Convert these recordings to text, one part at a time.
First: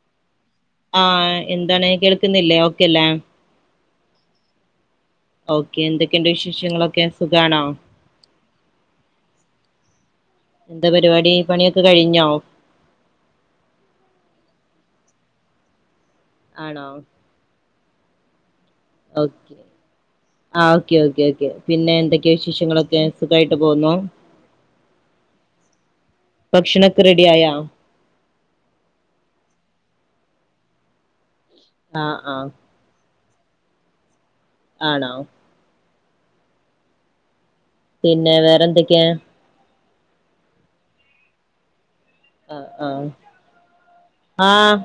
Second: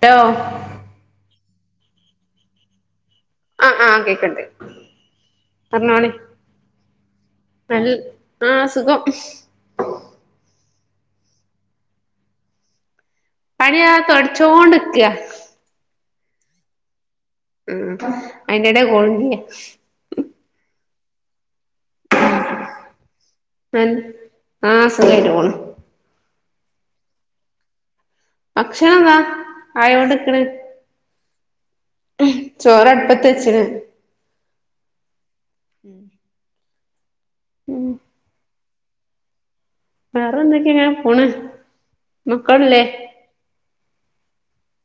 ട്ടോ ആഹ് എന്താണ് കേൾക്കുന്നില്ലേ ഓക്കെല്ലേ അഹ് ആഹ് കേക്ക്ണ്ട്. ഓക്കെ പറഞ്ഞോളി എന്തൊക്കെണ്ട് വിശേഷങ്ങളൊക്കെ സുഖാണോ നല്ല ആഹ് സുഖം എന്താ പരിപാടീ പണിയൊക്കെ കഴിഞ്ഞോ പണിയാ തൊട്ച്ചോണ്ട്ക്ക. ആണോ ഉം അയിന്റെടെ കോളുംചെയ്യാ. ഓക്കെ ആഹ് ഓക്കെ ഓക്കെ ഓക്കെ പിന്നെ എന്തൊ ക്കെ വിശേഷങ്ങളൊക്കെ സുഖായിട്ട് പോവുന്നോ ആഹ് സുഖായിട്ട് പോണ് ഭക്ഷണൊക്കെ റെഡിയായാ ഭക്ഷണംതാ ആയോണ്ട്ക്ക്ണ് ആഹ് ആഹ് ചോറടുപ്പ ത്തെച്ച്ണ്. ആണോ ഉം ഉം പിന്നെ വേറെന്തെക്കേ വേറെ എന്തൊക്കെ ങ്ങെനെ പോണ്. അഹ് മക്കളില്ലേ ആഹ്. ആഹ്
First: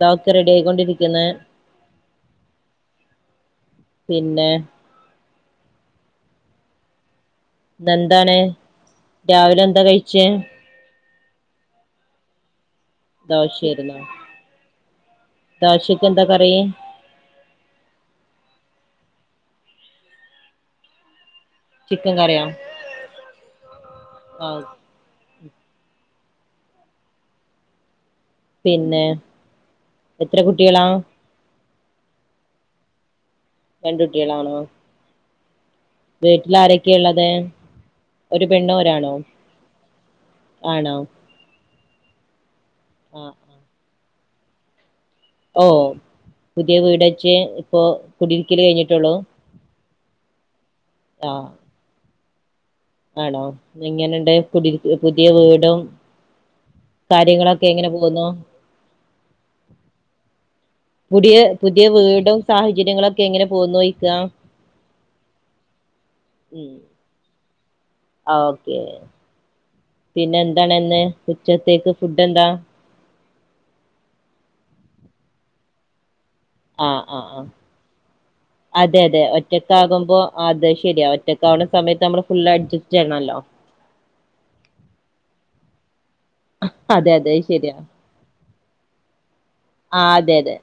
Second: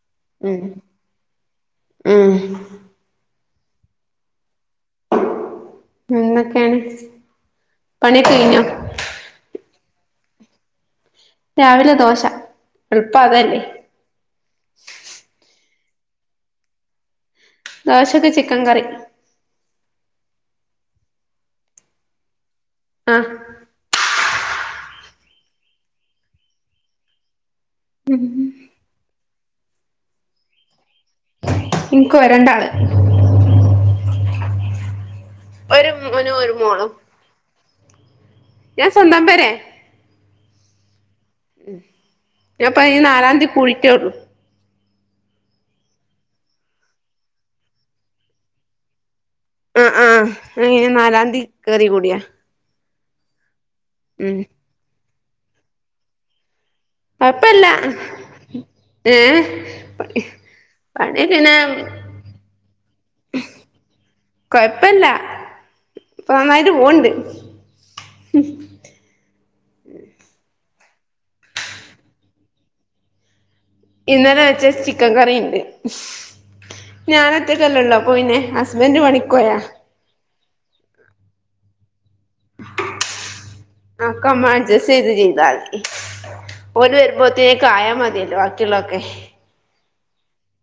ദാ ഒക്കെ റെഡി ഉം ആയിക്കൊണ്ടിരിക്ക്ന്ന്. ഉം ഹ് പിന്നെ, വേറെക്കേണ് ന്നെന്താണ് രാവിലെ എന്താ കഴിച്ചേ രാവിലെ ദോശ. എളുപ്പം അതല്ലേ ദോശേര്ന്നോ ദോശക്കെന്താ കറി ദോശക്ക് ചിക്കൻ കറി. ചിക്കൻ കറിയാ ആഹ്. ആ മ് പിന്നെ എത്ര കുട്ടികളാ? ഇൻക്കോ രണ്ടാള്. രണ്ടുട്ട്യളാണോ? ഒരു മോനും ഒരു മോളും വീട്ടിലാരൊക്കാനുള്ളത് ഒരു ഞാൻ പെണ്ണോഒരാണോ? സ്വന്തം പേരെ ആണോ? ഞാൻപ്പം ഈ ആ നാലാംതീ ആ പുഴിട്ടേ ഒള്ളൂ ഓ പുതിയ വീടച്ച് ഇപ്പൊ കുടിയിരിക്കൽ കഴിഞ്ഞിട്ടൊള്ളു ആ ആ മെയ് നാലാംതി കയറി കൂടിയാ ആണോ എങ്ങനെണ്ട് ഉം കുടിൽ പുതിയ വീടും കാര്യങ്ങളൊക്കെ കൊഴപ്പല്ല എങ്ങനെ പോവുന്നു ഏ പണി പുതിയ പിന്നെ പുതിയ വീടും സാഹചര്യങ്ങളൊക്കെ എങ്ങനെ പോവുന്നുയിക്ക കൊഴപ്പല്ല ഇപ്പൊ നന്നായിട്ട് പോണ്ട് അഓക്കേ പിന്നെ എന്താണ്ന്ന് ഉച്ചത്തേക്ക് ഫുഡ്ഡന്താ ഇന്നലെ വെച്ചാ ചിക്കൻ കറിണ്ട് ആ ആ ആ ഞാനൊറ്റക്കല്ലല്ലോ അപ്പൊ പിന്നെ ഹസ്ബൻഡ് പണിക്കോയാ ആകമ്പോ അത് ശെരിയാ ഒറ്റക്കാവ്വണ സമയത്ത് മ്മള് ഫുള് അഡ്ജസ്റ്റ് ചെയ്യണല്ലോ ആ കമാട്ജസ്റ്റ് ചെത് ചെയ്താതി ഓര് അതെ അതെ അത് ശരിയാ വരുമ്പോത്തിൻകായ മതില്ലോ ബാക്കിയുള്ളൊക്കെ ആ തെ തെ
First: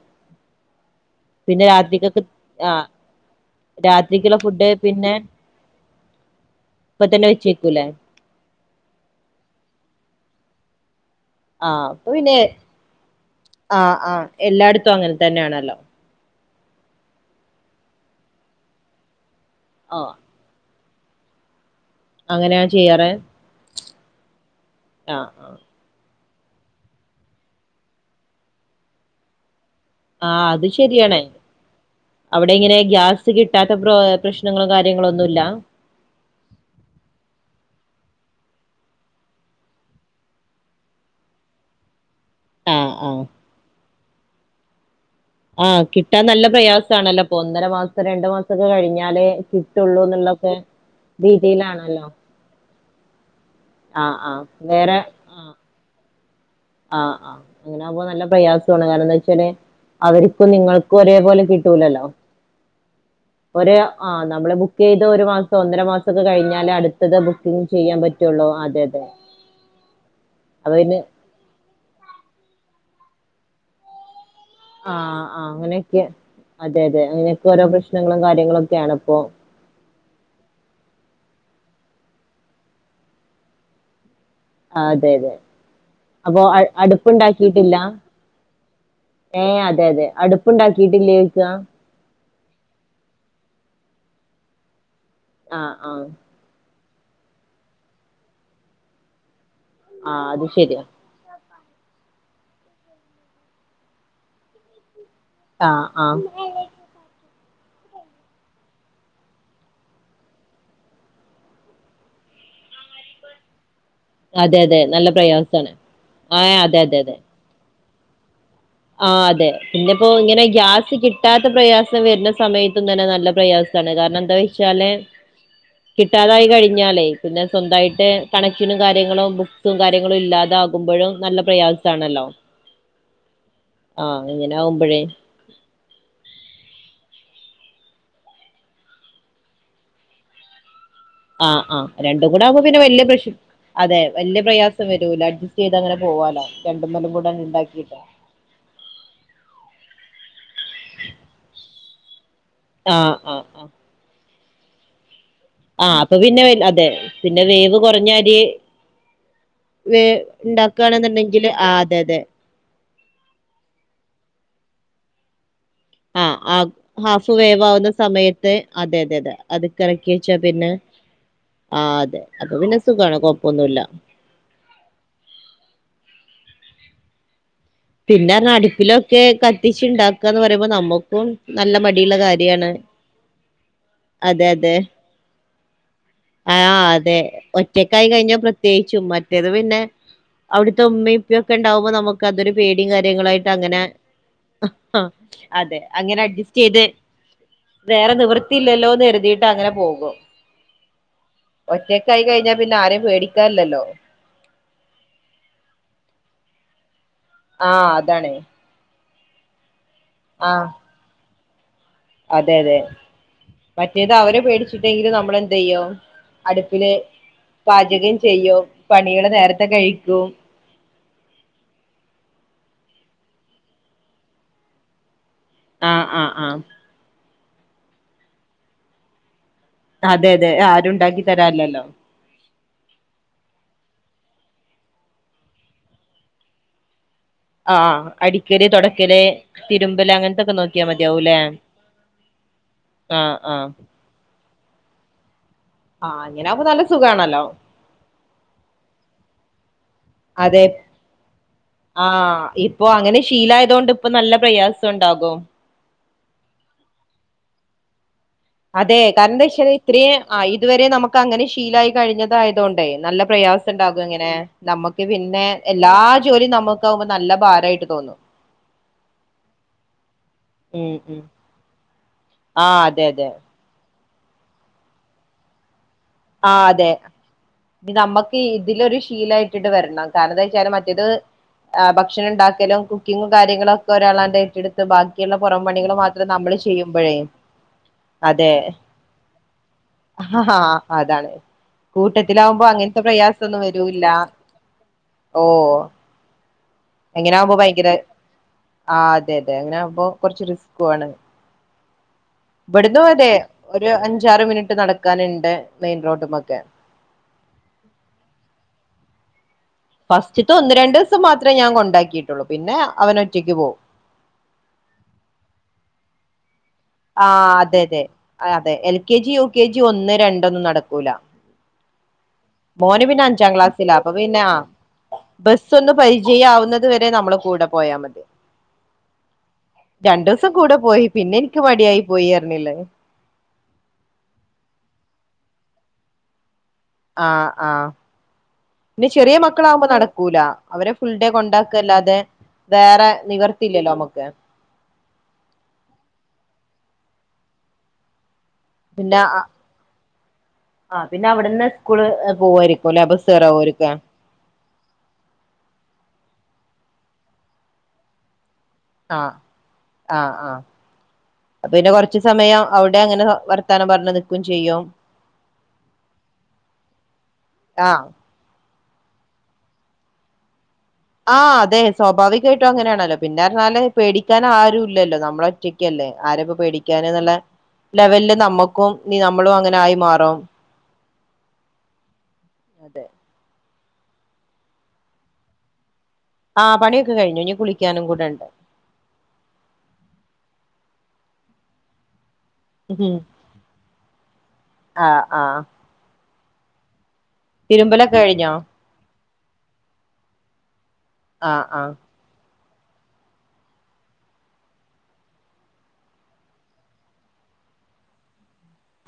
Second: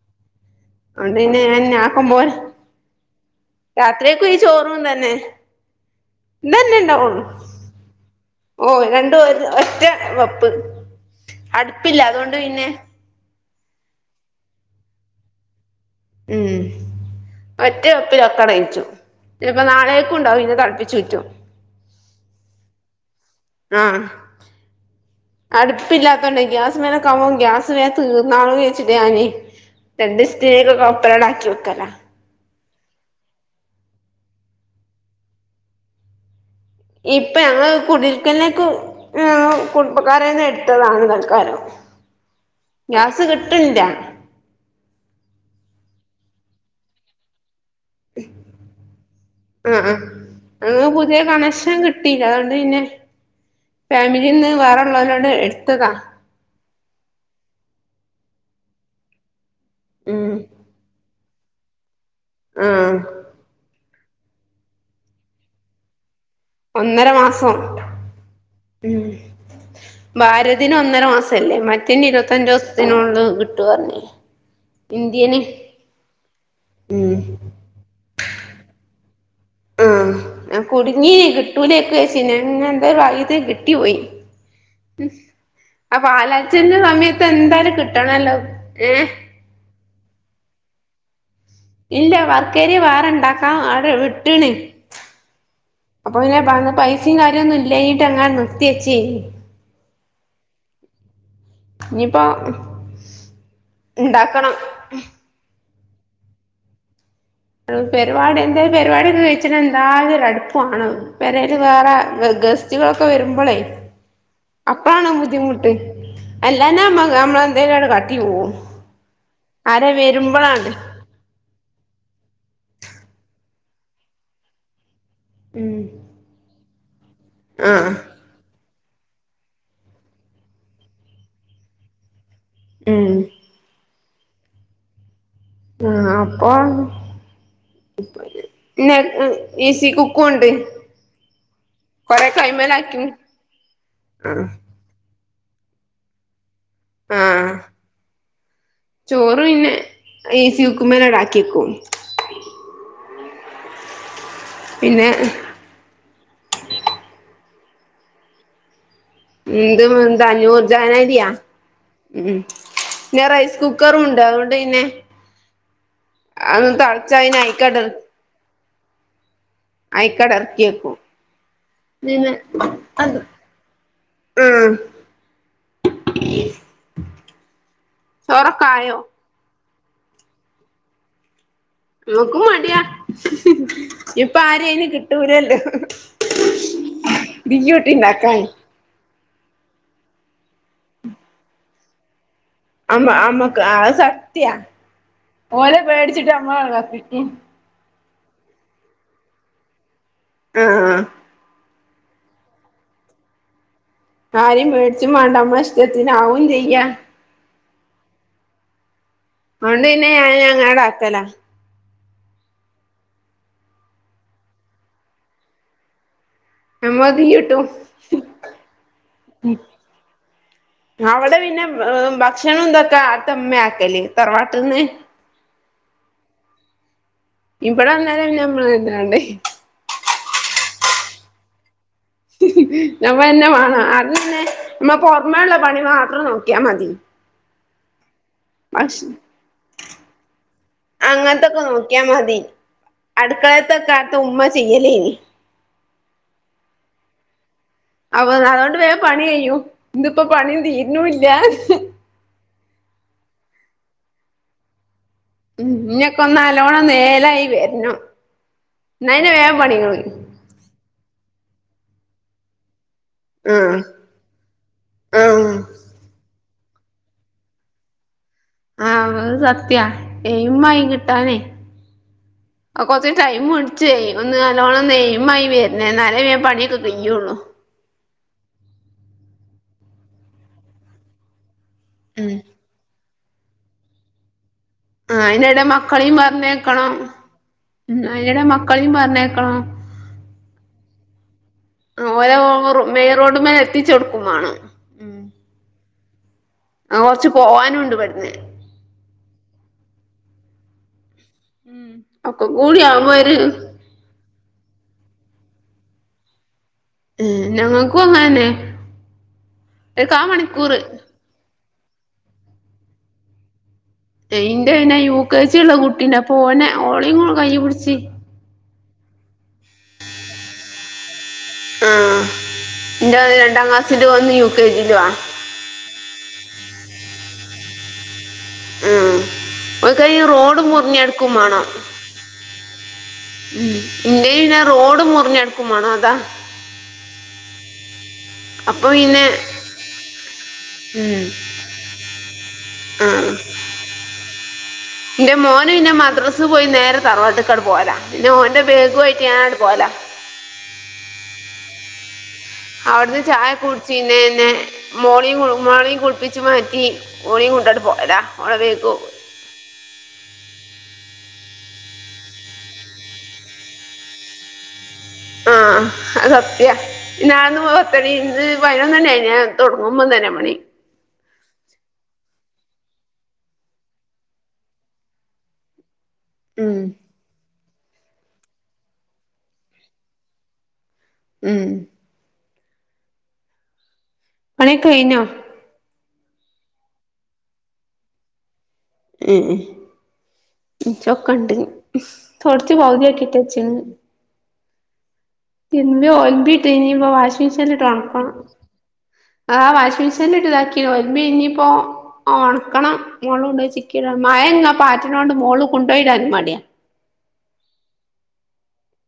അവ്ണ്ടന്നെ ആക്കമ്പോലെ ആ രാത്രിക്കും ഈ രാത്രിക്കുള്ള ഫുഡ് ചോറും തന്നെ പിന്നെ ന്നന്നെണ്ടാ ഇപ്പ വുള്ളു തന്നെ വെച്ചേക്കൂലേ ഓ രണ്ടു ഒര് ഒറ്റവെപ്പ് ആ അടുപ്പില്ല അപ്പൊ അതോണ്ട് പിന്നെ ആ ആ എല്ലാട്ത്തും അങ്ങനെ തന്നെണല്ലോ ഉം ഒറ്റ വെപ്പിലൊക്കെയ്ച്ചു ഇപ്പോ ആ നാളെക്കുണ്ടാവും പിന്നെ തള്പ്പിചൂറ്റും അങ്ങനെ ചെയ്യാറ് ആ ആ ആ അട്ത് പ്പില്ലാത്തോണ്ട് ഗ്യാസ് മലെക്കെവുമ്പോ ഗ്യാസ് വേം തീർന്നാൽ വെച്ചിട്ട് ഞാൻ രണ്ടീസത്തിൻ കൊപ്പെരാക്കി വെക്കലാ അവ്ടെങ്ങനെ ഗ്യാസ് കിട്ടാത്ത പ്രോ പ്രശ്നങ്ങളും കാര്യങ്ങളും ഒന്നുല്ല ഇപ്പം ഞങ്ങൾ കുടിയിര്ക്കൽൻ കുടുംബക്കാരന്നെ എടുത്തതാണ് തൽക്കാരം [inaudible] ആ ഗ്യാസ് കിട്ടണ്ല്ല ആഹ കിട്ടാൻ നല്ല പ്രയാസാണല്ലോ പ്പൊ ഒന്നര മാസ രണ്ടു മാസൊക്കെ കഴിഞാൽ ആഹ് കിട്ടൊള്ളൂ ആഹ് ന്നുള്ളൊക്കെ രീതിയിലാണല്ലോ റ്റാണ്ട് പിന്നെ ആഹ് ആഹ് ഫാമിലിന്ന് വേറെള്ളോരോണ്ട് എട്ത്തതാ ആഹ ആഹ അങ്ങനെവുമ്പോ നല്ല പ്രയാസുണ് കാരണന്താച്ചാല് ഉം അവരിപ്പം നിങ്ങൾക്കു ഒരേപോലെ കിട്ട ആഹ് ഒരു ആ ന്നമ്മൾ ബുക്കയ് തോരും ഒരു മാസ ഒന്നമാസക്കൊകഴിഞ്ഞാൽ ന്നാലെ ഒന്നര അടുത്തത് മാസം ബുക്കിംഗ ചെയ്യാൻ പറ്റുള്ളൂ അതെ അതെ ഉം അ റ്റല്ലേ മറ്റേന്നെ ഇരുപത്തഞ്ചോസത്തിനോൾ കിട്ടോർബിനു ആ ആ അങ്ങനെയൊക്കെ അതെ അതെ ഉം അങ്ങനെത്തെ ഓരോ പ്രശ്നങ്ങളും കാര്യങ്ങളും ഒക്കെയാണ് പ്പോ ആ ഞാൻ കുടുങ്ങി കിട്ടൂലെക്കും രേചീനി പിന്നെ എന്തോ വാഗ്യത്തിൽ കിട്ടി പോയി ആ, അതെ അതെ ആ അപ്പൊ പാലാച്ചൽന്റെ സമയത്ത് എന്തായാലും കിട്ടണല്ലോ ഏ ഏ അതെ അതെ അടുപ്പ് ഉണ്ടാക്കിയിട്ടില്ലേയ്ച്ച ഇല്ല വർക്കേരി വേറെ ഇണ്ടാക്കാം അവിടെ വിട്ട്ണ് ആഹ് ആഹ് അപ്പൊ പിന്നെ പൈസയും കാര്യന്നും ഇല്ലയ്ട്ട് അങ്ങനെ നിർത്തിച്ചെനി ആ അത് ശെരിയാ ഇഞ്ഞിപ്പോ ഇണ്ടാക്കണം ആ ആ പെരുവാടി എന്തേ പെരിവാടിക്കെ കഴിച്ചിട്ട ന്തായാലും ഒരു അടുപ്പു വാണം പെരൽ വേറെ ഗസ് ജ്കളൊക്കെ വരുമ്പളേ അതെ തെ നല്ല പ്രയാസാണ് ആ ഏ അതെ തെ അതെ മ്മന്തെലും കാട്ടി പോവും ആ അതെ ആരേ പിന്നെപ്പോ ങ്ങനെ വരുമ്പളാണ് ഗ്യാസ് കിട്ട് കിട്ടാത്ത പ്രയാസം വരുന്ന സമയത്തും തന്നെ നല്ല പ്രയാസമാണ്! കാരണം എന്താ വെച്ചാല്? ഉം കിട്ടാതായി കഴിഞ്ഞാലേ പിന്നെ ആഹ് സ്വന്തമായിട്ട്... കണക്ഷനും കാര്യങ്ങളും ബുക്സും കാര്യങ്ങളും ഇല്ലാതെ ആകുമ്പോഴും നല്ല പ്രയാസമാണല്ലോ? ഉം.... ആഹ് ഇങ്ങനെ ആകുമ്പോഴേ... ആഹ് അപ്പ.... പിന്നെ ഈ സീ കുക്കുമുണ്ട്! ആഹ് ആഹ്! രണ്ടും കൂടെ ആവുമ്പോ പിന്നെ പ്രശം അതെ വല്യ ആഹ് പ്രയാസ... സം വരുല്ല. അഡ്ജസ്റ്റ് ചെയ്ത് അങ്ങെ പോവാലോ? രണ്ടുമ്മലും കൂടെ ആഹ്! ഉണ്ടാക്കിട്ട് ചോറ് പിന്നെ ഏ സി കുക്കുമ്പേ ആക്കി വക്കും! ആഹ് ആഹ് ആഹ! പിന്നെ... ആഹ് അപ്പൊ പിന്നെ അതെ, പിന്നെ വേവ് കുറഞ്ഞ അരി... എന്ത് വേ എന്താ അഞ്ഞൂറ് ജനരിയാ ഉണ്ടാക്കുകയാണെന്നുണ്ടെങ്കില് ആഹ് അതെ അതെ ഉം... പിന്നെ റൈസ് കുക്കറും ഉണ്ട്! അതുകൊണ്ട് പിന്നെ... ആ ആ അത് തളച്ച ഹാഫ് അതിന് വേവ് അയിക്കട ആവുന്ന സമയത്ത് അതെ അതെ അതെ! ! അത്ക്കെറക്കി അയിക്കട വച്ചാ ഇറക്കി പിന്നെ, വെക്കും ആ അതെ പിന്നെ അതു പിന്നെ സുഖമാണ് അത് കൊഴപ്പൊന്നുമില്ല. ഉം... പിന്നെ അങ്ങ് ചോറൊക്കെ ആയോ അടുപ്പിലൊക്കെ കത്തിച്ച് ഉണ്ടാക്കുകാന്നു പറയുമ്പോ നമുക്കും നല്ല മടി.... നമ്മക്കും മടിയാ ഹ്ഹ് ഹ ഇപ്പ അതെ ആരെയും അതെ അതിനു കിട്ടൂലല്ലോ! ! ആഹ് അതെ ഒറ്റക്കായി കഴിഞ്ഞ... ഉണ്ടാക്കാന് പ്രത്യേകിച്ചും മറ്റേത് പിന്നെ, അവിടുത്തെ ഉമ്മയും, ഉപ്പയും ഒക്കെ ഉണ്ടാവുമ്പോ നമുക്ക്.... അതൊരു പേടിയും അമ്മ കാര്യങ്ങളായിട്ട് അമ്മക്ക് അങ്ങനെ അത് സത്യാ അതെ! ഓലെ അങ്ങനെ പേടിച്ചിട്ട് അഡ്ജസ്റ്റ് നമ്മള് ചെയ്ത്... കത്തിക്കും വേറെ നിവൃത്തിയില്ലല്ലോന്ന് കരുതിയിട്ട് അങ്ങനെ പോകും. ആഹ്! ഒറ്റക്കായി കഴിഞ്ഞാ പിന്നെ ആരെയും പേടിക്കാനില്ലല്ലോ! ! ആരും മേടിച്ചും വേണ്ട മ്മ ഇഷ്ടത്തിന് ആവും ചെയ്യ.. ആഹ്! അതാണ്! അതൊണ്ട്ന്നെ ആഹ് ഞാഞങ്ങാട ആക്കല.. അതെ അതെ! മറ്റേത് അവരെ പേടിച്ചിട്ടെങ്കിലും നമ്മള എന്ത് ചെയ്യും? അടുപ്പില് നമ്മ തീയിട്ടും പാചകം ചെയ്യും, പണികള് നേരത്തെ കഴിക്കും. അവിടെ പിന്നെ ഭക്ഷണം എന്തൊക്കാ അടുത്തമ്മ ആക്കല് തറവാട്ടിൽന്ന്.. ആഹ് ആഹ് ആഹ്! ! ! ഇവിടെ അന്നേരം പിന്നെ നമ്മള് തന്നെ വേണ്ടേ? അതെ അതെ! ! ആരും ഉണ്ടാക്കി തരാനില്ലല്ലോ! നമ്മൾന്നെ വേണം. അന്നെ നമ്മൾ പൊറമേ ഒള്ള പണി മാത്രം നോക്കിയാ മതി! ആഹ്! അടിക്കടി ഭക്ഷ തൊടയ്ക്കല്, തിരുമ്മല് അങ്ങനത്തൊക്കെ നോക്കി... അങ്ങനത്തൊക്കെ നോക്കിയാൽ മതി! ആഹ് ആഹ് അടുക്കളത്തൊക്കെ അകത്തു ഉമ്മ ചെയ്യലേല്ലേ നി... ആഹ്! അങ്ങനാവുമ്പോൾ നല്ല സുഖമാണല്ലോ? അപ്പൊ അതൊണ്ട് വേഗം പണി കഴിയും! ഇന്തിപ്പോ പണി അതെ തീരുന്നൂ ഇ ല്ല... ആഹ്! ഇപ്പൊ അങ്ങനെ ശീലായതൊണ്ട് ഇപ്പൊ നല്ല പ്രയാസം ഉണ്ടാകും! ഉം... ഇനിയൊക്കെ ഒന്ന് നല്ലോണം നേരായി വരണം. അതെ എന്നാ പിന്നെ കാരണം വേഗം ന്താച്ച പണി കഴിയും ഇത്രയും... ആഹ്! ഇതുവരെ നമുക്ക് അങ്ങനെ ശീലായി കഴിഞ്ഞതു ആയതൊണ്ടേ നല്ല പ്രയാസം ആഹ് ഉണ്ടാകും എങ്ങനെ... നമ്മുക്ക് പിന്നെ ആഹ് എല്ലാ ജോലിയും നമുക്ക ആവുമ്പോ നല്ല ഭാരയിട്ട് തോന്നും! ! ആഹ് അത് സത്യ എയിം ആയി ഉം ഉം കിട്ടാനെ ആഹ് ആ അതെ കൊറച്ച അതെ ടൈം മ ചെയ്യു ഒന്ന് നല്ലോണം നെയമായി വര എന്നാലേ പണിയൊക്കെ കഴിയുള്ളു ഇതു നമ്മുക്ക് ഇതിലൊരു ശീലായിട്ടിട്ട് വരണം കാരണം എന്താ വെച്ചാല് മറ്റേതു ആഹ് ഭക്ഷണം ഉം ഉണ്ടാക്കലും, കുക്കിങ്ങും, കാര്യങ്ങളും ഒക്കെ ഒരാളാന്റെ ഏറ്റെടു ആഹ് ബാക്കിയുള്ള അയിനെടെ പുറം പണികൾ മക്കളെയും മാത്രം നമ്മള് പറഞ്ഞേക്കണം ചെയ്യുമ്പോഴേ ഉം അയിനെടെ അതെ മക്കളെയും പറഞ്ഞേക്കണം അതാണ് ഓലെ കൂട്ടത്തിലാാവുമ്പോ അങ്ങനത്തെ മെയിൻ റോഡുമ്മേ പ്രയാസംന്നും എത്തിച്ചു വരൂല്ല കൊടുക്കും വേണം ഓഹ് ആ കൊറച്ച് പോവാനും ഉണ്ട് പെടുന്ന ആഹ് അതെ അതെ അങ്ങനെ ആമ്പോ കൊറച്ച് റിസ്ക് ആണ് ഉം ഇവിടന്ന് അതെ ഒരു അഞ്ചാറ് മിനിറ്റ് നടക്കാനുണ്ട് മെയിൻ റോഡുംമുക്കെ [unintelligible] ഞങ്ങക്ക് ങ്ങാനെ പസ്റ്റിത്ത് ഒന്ന് രണ്ടണ്ട് ദിവസം മാത്രമേ ഞാൻ കൊണ്ടാക്കിയിട്ടുള്ളൂ പിന്നെ അവൻ ഒറ്റയ്ക്ക് പോകും ന്റെ പിന്നെ യു കെ ജി ഉള്ള കുട്ടീനെ പോനെ ഓളി കൈ അതെ പിടിച്ച് അതെ ആഹ് അതെ L K G U K G ഒന്ന് രണ്ട ഒന്നും നടക്കൂല ആ മോന് എൻ്റെ പിന്നെ അഞ്ചാം രണ്ടാം ക്ലാസ്സിലാ ക്ലാസ്സില അപ്പൊ ഒന്ന് പിന്നെ യു ആഹ് കെ ജിയിലൂ ആണ് ബസ് ഒന്ന് പരിചയ ആവുന്നത് വരെ നമ്മൾ കൂടെ പോയാ മതി ഉം ഓൽക്കയിന് രണ്ടു ദിവസം റോഡ് കൂടെ പോയി മുറിഞ്ഞടുക്കും പിന്നെ എനിക്ക് മടിയായി പോയി അറിഞ്ഞില്ലേ [unintelligible] ഇന്ന പിന്ന റോഡ് മുറിഞ്ഞെടുക്കും വേണോ അതാ ആഹ് ആഹ് പിന്നെ ചെറിയ മക്കളാകുമ്പോ നടക്കൂല അവരെ ഫുൾ ഡേ കൊണ്ടാക്കല്ലാതെ ആ വേറെ നിവർത്തില്ലല്ലോ നമുക്ക് എന്റെ മോന് പിന്നെ മദ്രാസിൽ പോയി നേരെ തറവാത്തിക്കാട് പോരാ പിന്നെ മോന്റെ പിന്നെ ബാഗും ആയിട്ട് പോല്ല ആഹ് പിന്നെ അവിടുന്ന് സ്കൂള് പോവായിരിക്കും അല്ലെ അവിടുന്ന് ബസ് ചായ കയറാവോരിക്ക കുടിച്ചീന്നെന്നെ മോർണി മോർണിംഗ കുപ്പിച്ച് മാറ്റി മോർണിംഗ കൊണ്ടോട്ട് പോയരാ ഉളവേക്കും അഹ് ആഹ് ആഹ് അപ്പ പിന്നെ കൊറച്ച സമയം അവിടെ അങ്ങനെ വർത്താനം പറഞ്ഞു നിൽക്കും ചെയ്യും ആഹ് അ സത്യ ഇനന്ന് ആഹ് [unintelligible] വയനോ തന്നെ അയിന് തുടങ്ങുമ്പോ തന്നെ മണി ആഹ് അതെ സ്വാഭാവികമായിട്ടും അങ്ങനെയാണല്ലോ പിന്നെഞ്ഞാല് പേടിക്കാൻ ആരുും ഇല്ലല്ലോ നമ്മളെ ഒറ്റക്കല്ലേ ആരപ്പോ ഉം പേടിക്കാന എന്നുള്ള ലെവലില് നമ്മുക്കും ന നമ്മളും അങ്ങനെ ആയി മാറും ഉം അതെ പണിയൊക്കെ കഴി ഞോ ആഹ് പണിയൊക്കെ കഴിഞ് ഇനി കുളിക്കാനും കൂടെ ഉണ്ട് ഉം ചൊക്കണ്ട് തുടച്ച് പൗതിയാക്കിട്ട വച്ചന്ന് ആഹ് ആഹ് ഒമ്പിട്ട് ഇ ഇപ്പൊ വാഷിംഗ് മിഷീൻലിട്ട് ഒന്ന് തിരുമ്പലൊക്കെ ഓണ്ക്കണം കഴിഞ്ഞോ ആഹ് വാഷിംഗ മെഷീനില ഇട്ട്താക്കി വമ്പ ആഹ് ഇനിയിപ്പോ ആഹ് ജെആഹ് ണക്കണം മോള് കൊണ്ട്പോയി ചിക്കിട മഴാ പാറ്റിനോണ്ട് മോള് കൊണ്ടുപയി മടിയാ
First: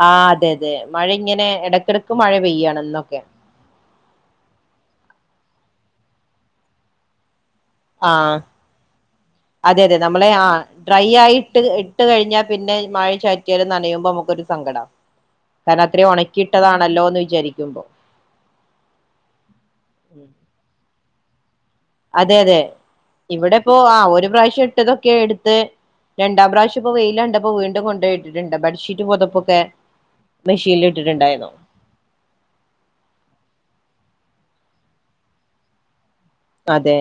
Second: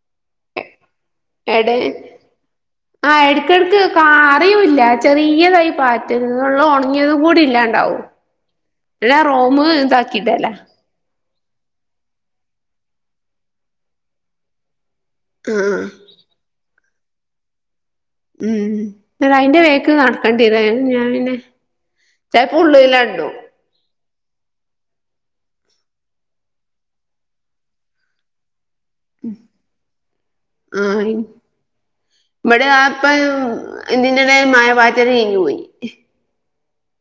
ആഹ് അതെ അതെ മഴ ഇങ്ങനെ ഇടക്കിടക്ക് മഴ പെയ്യാണ് എന്നൊക്കെ ക്ക് അറിയവില്ല ചെറിയതായി പാറ്റ എന്നള്ള ഉണങ്ങിയത കൂടി ഇല്ലാ ആഹ് അതെ അതെ നമ്മളെ [unintelligible] ആഹ് [unintelligible] ഡ്രൈ ആയിട്ട് ഇട്ട് കഴിഞ്ഞാൽ പിന്നെ മഴ ചാറ്റൽ നനയുമ്പോ നമുക്കൊരു സങ്കടം കാരണം ആഹ് അത്രയും ഉണക്കിയിട്ടതാണല്ലോ എന്ന് വിചാരിക്കുമ്പോ ഉം അഹ് അയിന്റെ വേക്ക് ഉം നടക്കേണ്ടിര ഞാൻ പിന്നെ ചെല്പ്പംഉള്ളിലണ്ടും ഇപ്പൊ ആഹ് ഒരു പ്രാവശ്യം ഇട്ടതൊക്കെ എടുത്ത് രണ്ടാം പ്രാവശ്യ ഇപ്പോ വെയിയിലാണ്ട പോ വീണ്ടൂം കൊണ്ടൊയിട്ടീട്ടുണ്ട് ബെഡ് ഷി മ പുതപ്പൊക്കെ മെഷീന്ൽ ആഹ് ഇട്ടിട്ടുണ്ടായിരുന്നൊ ഇവിടെ ആപ്പ എന്ടെ മായ പാറ്റ കഞ്ഞു പോയി അതെ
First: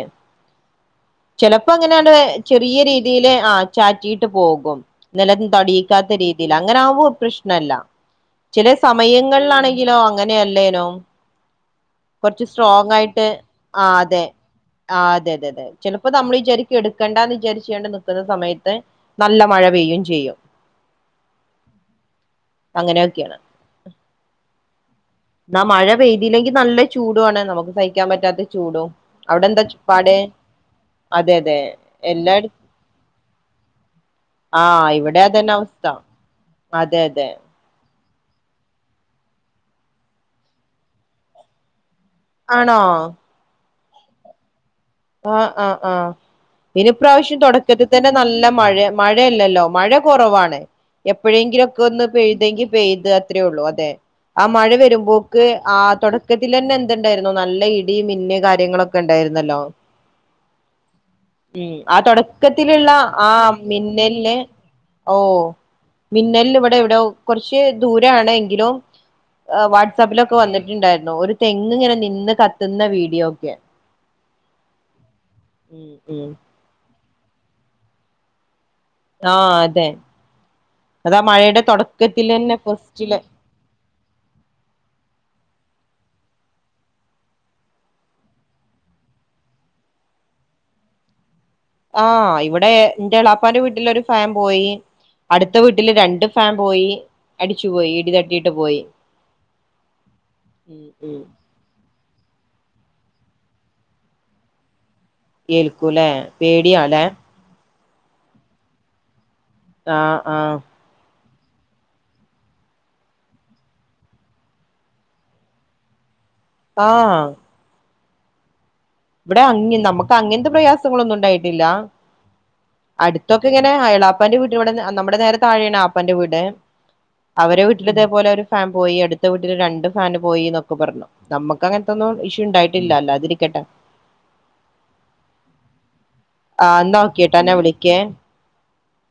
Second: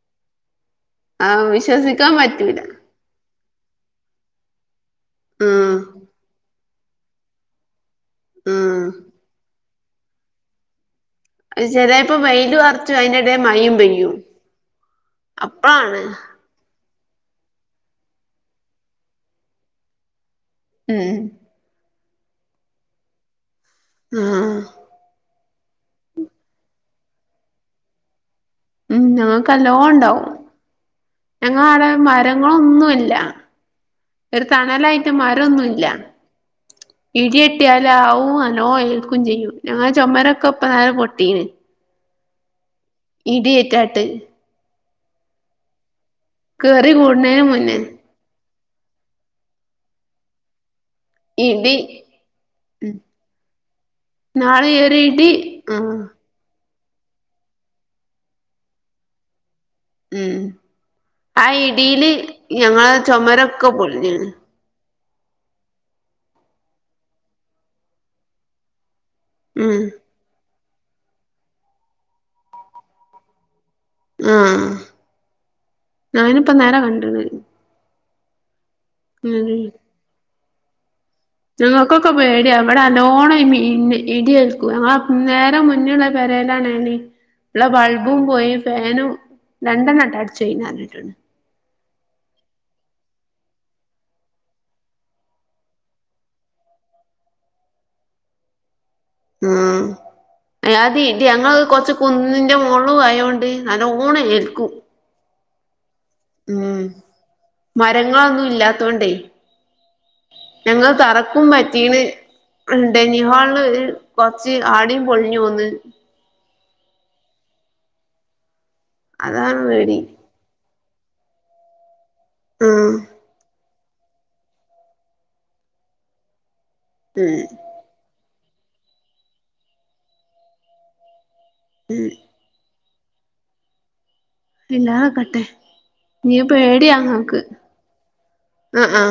ആഹ് ചെലപ്പോ അങ്ങനെയാണ്ട്‌ വിശ്വസിക്കാൻ പറ്റൂല ചെറിയ രീതി ഇതീല് ആ ചാറ്റിയിട്ട് പോകും നിലം ആഹ് തൊടിയിക്കാത്ത രീതി ലങ്ങനാവുമ്പോ പ്രശ്നല്ല ചെല ആഹ് സമയങ്ങളിലാണെങ്കിലോ അങ്ങനെയല്ലേനും അത് ചെലേ കൊറച്ച് സ്ട്രോങ് ആയിട്ട് ആ അതെ ആ അതെതെതെ അപ്പളാണ് ചെലപ്പോ നമ്മള് വിചാ എടുക്കണ്ടാന്നിചാരിച്ചാണ്ട് നിക്കുന്ന സമയത്ത് നല്ല മഴ പെയ്യയും ചെയ്യും ഉം അങ്ങനെയൊക്കെയാണ് ആഹ് ന്നാ മഴ പെയ്തീല്ലെങ്കി നല്ല ചൂടുആണ് നമുക്ക് സഹിക്കാൻ പറ്റാത്ത ചൂടും ഉം അവിടെ എന്താ പാട് ഞങ്ങൾക്കല്ലോണ്ടാവും അതെ അതെ ഞങ്ങളാടെ എല്ലായിട മരങ്ങളൊന്നുല്ല ഒരു ആഹ് തണലായിട്ട് ഇവിടെ അതന്നെ മരൊന്നുല്ല അവസ്ഥ അതെ അതെ ഇടിയെട്ട ട്ട്യാലാവൂ നല്ലോ ഏൽക്കും ചെയ്യും ഞങ്ങളെ ചൊമരൊക്കെപ്പന്നാരെ പൊട്ടീനിം ആണോ ഇടിയേറ്റാട്ട് ആഹ് ആഹ് ആഹ് കേറി പിന്നെപ്രാവ്ശ്യം കൂടണേന് മുന്നേ തുടക്കത്തിൽ തന്നെ നല്ല മഴ മഴയല്ലല്ലോ മഴ കൊറവാണ് ഇടി എപ്പോഴെങ്കിലൊക്കെ ഒന്ന് പെയ്തെങ്കി ഉം പെയ്ത് അത്രേ ഉള്ളൂ അതെ ആ ഇന്നാള് മഴ ഒരു ഇടി വരുമ്പോക്ക് ആ ആഹ് തൊട ക്കത്തിലെന്നെ എന്തുണ്ടായിരുന്നു നല്ല ഇടി മിന്ന് കാര്യങ്ങളൊക്കെ ണ്ടായിരുന്നല്ലോ ഉം ആ ഉം ആ ഇടീല് തൊടക്കത്തില്ള്ള ഞങ്ങളെ ആ ചുമരൊക്കെ പൊളിഞ്ഞീണ് മിന്നല്ല് ഓ മിന്നലിനിവിടെവിടോ കൊറച്ച് ദൂരാണെങ്കിലും ആ ഉം വാട്സപ്പിലൊക്കെ വന്നിട്ടുണ്ടായിരുന്നു ഒരു തെങ്ങ്ങ്ങനെ നിന്ന് കത്തുന്ന വീഡിയോ ഒക്കെ ആഹ് ഉം ഉം ഞാനിപ്പന്നാര കണ്ടിണ് ആഹ് അതെ അതാ മഴ ഞങ്ങൾക്കൊക്കെ പേടിയ വിടല്ലോണം മിന്നു ഇടിയേ ക്കു ഞങ്ങളനേരെ മുന്നുള്ള പെരേലാണ് ണീ ള്ള ബൾബും പോയി ഫാനും രണ്ടെണ്ണറ്റ് അട്ച്ചോയിന്നർഞ്ഞിട്ടുണ്ട് ആഹ് ഇവിടെന്റെളാപ്പാന്റെ വീട്ടിലൊരു ഫാൻ പോയി അടുത്ത വീട്ടില് രണ്ട് ഫാൻ പോയി അടിച്ചുപോയി ഇടിതട്ടീട്ട് പോയി ഉം ഉം അല്ലാതെ ഉം ഇടി ഞങ്ങൾക്ക്‌ കൊർച്ച് കുന്നിന്റെ മോള്ളും ആയോണ്ട് നല്ലോണം ഏൽക്കും ഏൽക്കുലേ ഉം മരങ്ങളൊന്നും ഇല്ലാത്തോണ്ടേ ആഹ് ആഹ് ഞങ്ങളെ തറക്കും പറ്റീണ് ഡൈനിങ് ഹാള്ള് കൊർച്ച് ആടയും പൊളിഞ്ഞു പോന്ന് ആഹ് ഇവിടെ അതാണ് അങ്ങി പേടി നമുക്ക് അങ്ങൻത്തെ പ്രയാസങ്ങളൊന്നുണ്ടായിട്ടില്ല ആഹ് അടുത്തൊക്കെ ഇങ്ങ എളാപ്പാന്റെ വീട്ടിൽല് വ്ട്ന്ന് നമ്മുടെ നേരെ താഴെയാണ് ആപ്പാന്റെ വീട് ഉം അവരെ വീ ട്ടിലിതേപോലെ ഒരു ഫാൻ പോയി അടുത്ത വീട്ടില് രണ്ട് ഫാൻ പോയിന്നൊക്ക പറഞ്ഞു നമുക്ക് ഉം അങ്ങൻത്തൊന്നും ഇഷ്യൂ ഉണ്ടായിട്ട ട്ടില്ല ല്ലാതിരിക്കട്ടെ ഇല്ലാതക്കട്ടെ ഞ്ഞി ആ എന്നാ ഓക്കെട്ടോ പേടിയാങ്ങക്ക് ഞാൻ വിളിക്കേ ആ ആഹ്